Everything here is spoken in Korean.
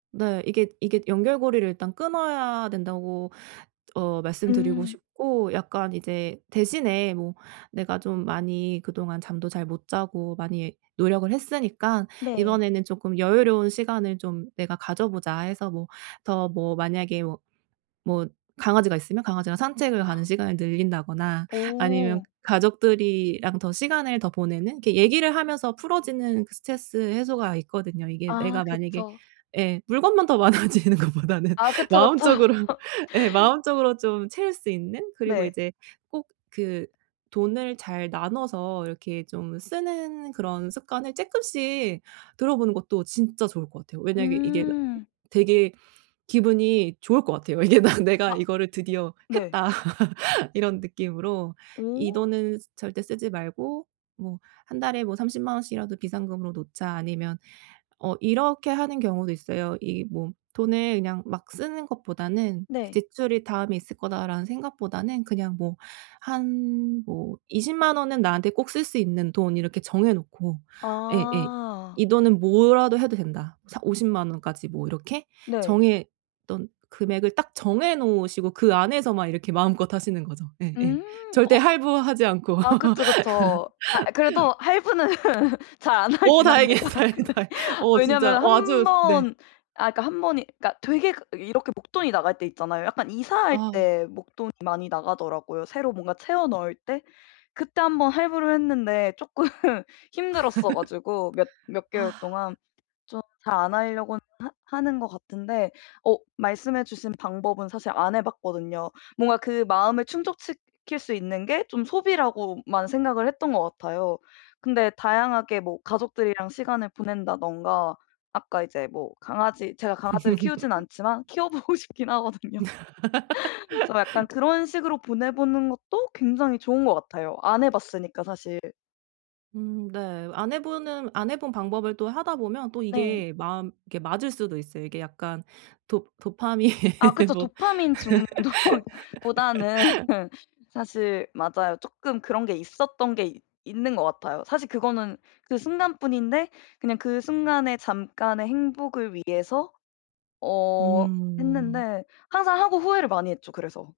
네. 이게 이게 연결고리를 일단 끊어야 된다고 어 말씀드리고 음. 싶고 약간 이제 대신에 뭐 "내가 좀 많이 그동안 잠도 잘 못 자고 많이 노력을 했으니까 네. 이번에는 쪼끔 여유로운 시간을 좀 내가 가져 보자." 해서 뭐 더 뭐 만약에 뭐 뭐 강아지가 있으면 강아지랑 산책을 가는 시간을 늘린다거나 아니면 오. 가족들이랑 시간을 더 보내는 이렇게 얘기를 하면서 풀어지는 그 스트레스 해소가 있거든요. 이게 아. 내가 만약에 그쵸. 예 물건만 더 많아지는 것보다는 아 그쵸 그쵸. 마음적으로 예 마음적으로 좀 채울 수 있는. 그리고 네. 이제 꼭 그 돈을 잘 나눠서 이렇게 좀 쓰는 그런 습관을 쬐끔씩 들어보는 것도 진짜 좋을 것 같아요. 왜냐하면 이게 다 음. 되게 기분이 좋을 것 같아요. 왜냐하면 아. '내가 이거를 드디어 네. 했다.' 이런 느낌으로 이 오? 돈은 쓰 절대 쓰지 말고 뭐 "1 달에 뭐 300,000 원씩이라도 비상금으로 놓자." 아니면 어 이렇게 하는 경우도 있어요. 이 뭐 돈을 그냥 막 쓰는 것보다는 '그 네. 지출이 다음에 있을 거다.'라는 생각보다는 그냥 뭐 한 뭐 '200,000 원은 나한테 꼭 쓸 수 있는 돈.' 이렇게 정해 놓고 예예. 아. '이 돈은 뭐라도 해도 된다.' 사 오십만 원까지 뭐 이렇게 네. 정했던 금액을 딱 정해 놓으시고 그 안에서만 이렇게 마음껏 하시는 거죠. 예예. 음. 절대 어 할부하지 않고. 아 그쵸, 그쵸. 아 그래도 할부는 잘 안 어 하긴 다행이에요. 합니다. 다행, 네. 다행. 어 진짜. 왜냐하면 1 어 아주 스 네. 번 아 그러니까 1 번이 그러니까 되게 그 이렇게 목돈이 나갈 때 있잖아요. 약간 이사할 아. 때 목돈이 많이 나가더라고요, 새로 뭔가 채워 넣을 때. 그때 한번 할부를 했는데 쪼끔 힘들었어 가지고 몇 몇 개월 동안 좀 잘 안 그 하려고는 하 하는 것 같은데 어 말씀해 주신 방법은 사실 안 해봤거든요. 뭔가 그 마음을 충족시킬 수 있는 게 좀 소비라고만 생각을 했던 것 같아요. 근데 다양하게 뭐 가족들이랑 시간을 보낸다든가 아까 이제 뭐 강아지 제가 강아지를 키우진 않지만 키워 보고 싶긴 하거든요. 좀 약간 그런 식으로 보내 보는 것도 굉장히 좋은 것 같아요. 안 해봤으니까 사실. 음 네. 안 해 보는 안 해 본 방법을 또 하다 보면 또 네. 이게 마음 이게 맞을 수도 있어요. 이게 약간 도 도파민 아 그쵸. 뭐 도파민 중독보다는 사실 맞아요. 쪼끔 그런 게 있었던 게 있 있는 것 같아요. 사실 그거는 그 순간뿐인데 그냥 그 순간에 잠깐의 행복을 위해서 어 음. 했는데 항상 하고 후회를 많이 했죠 그래서.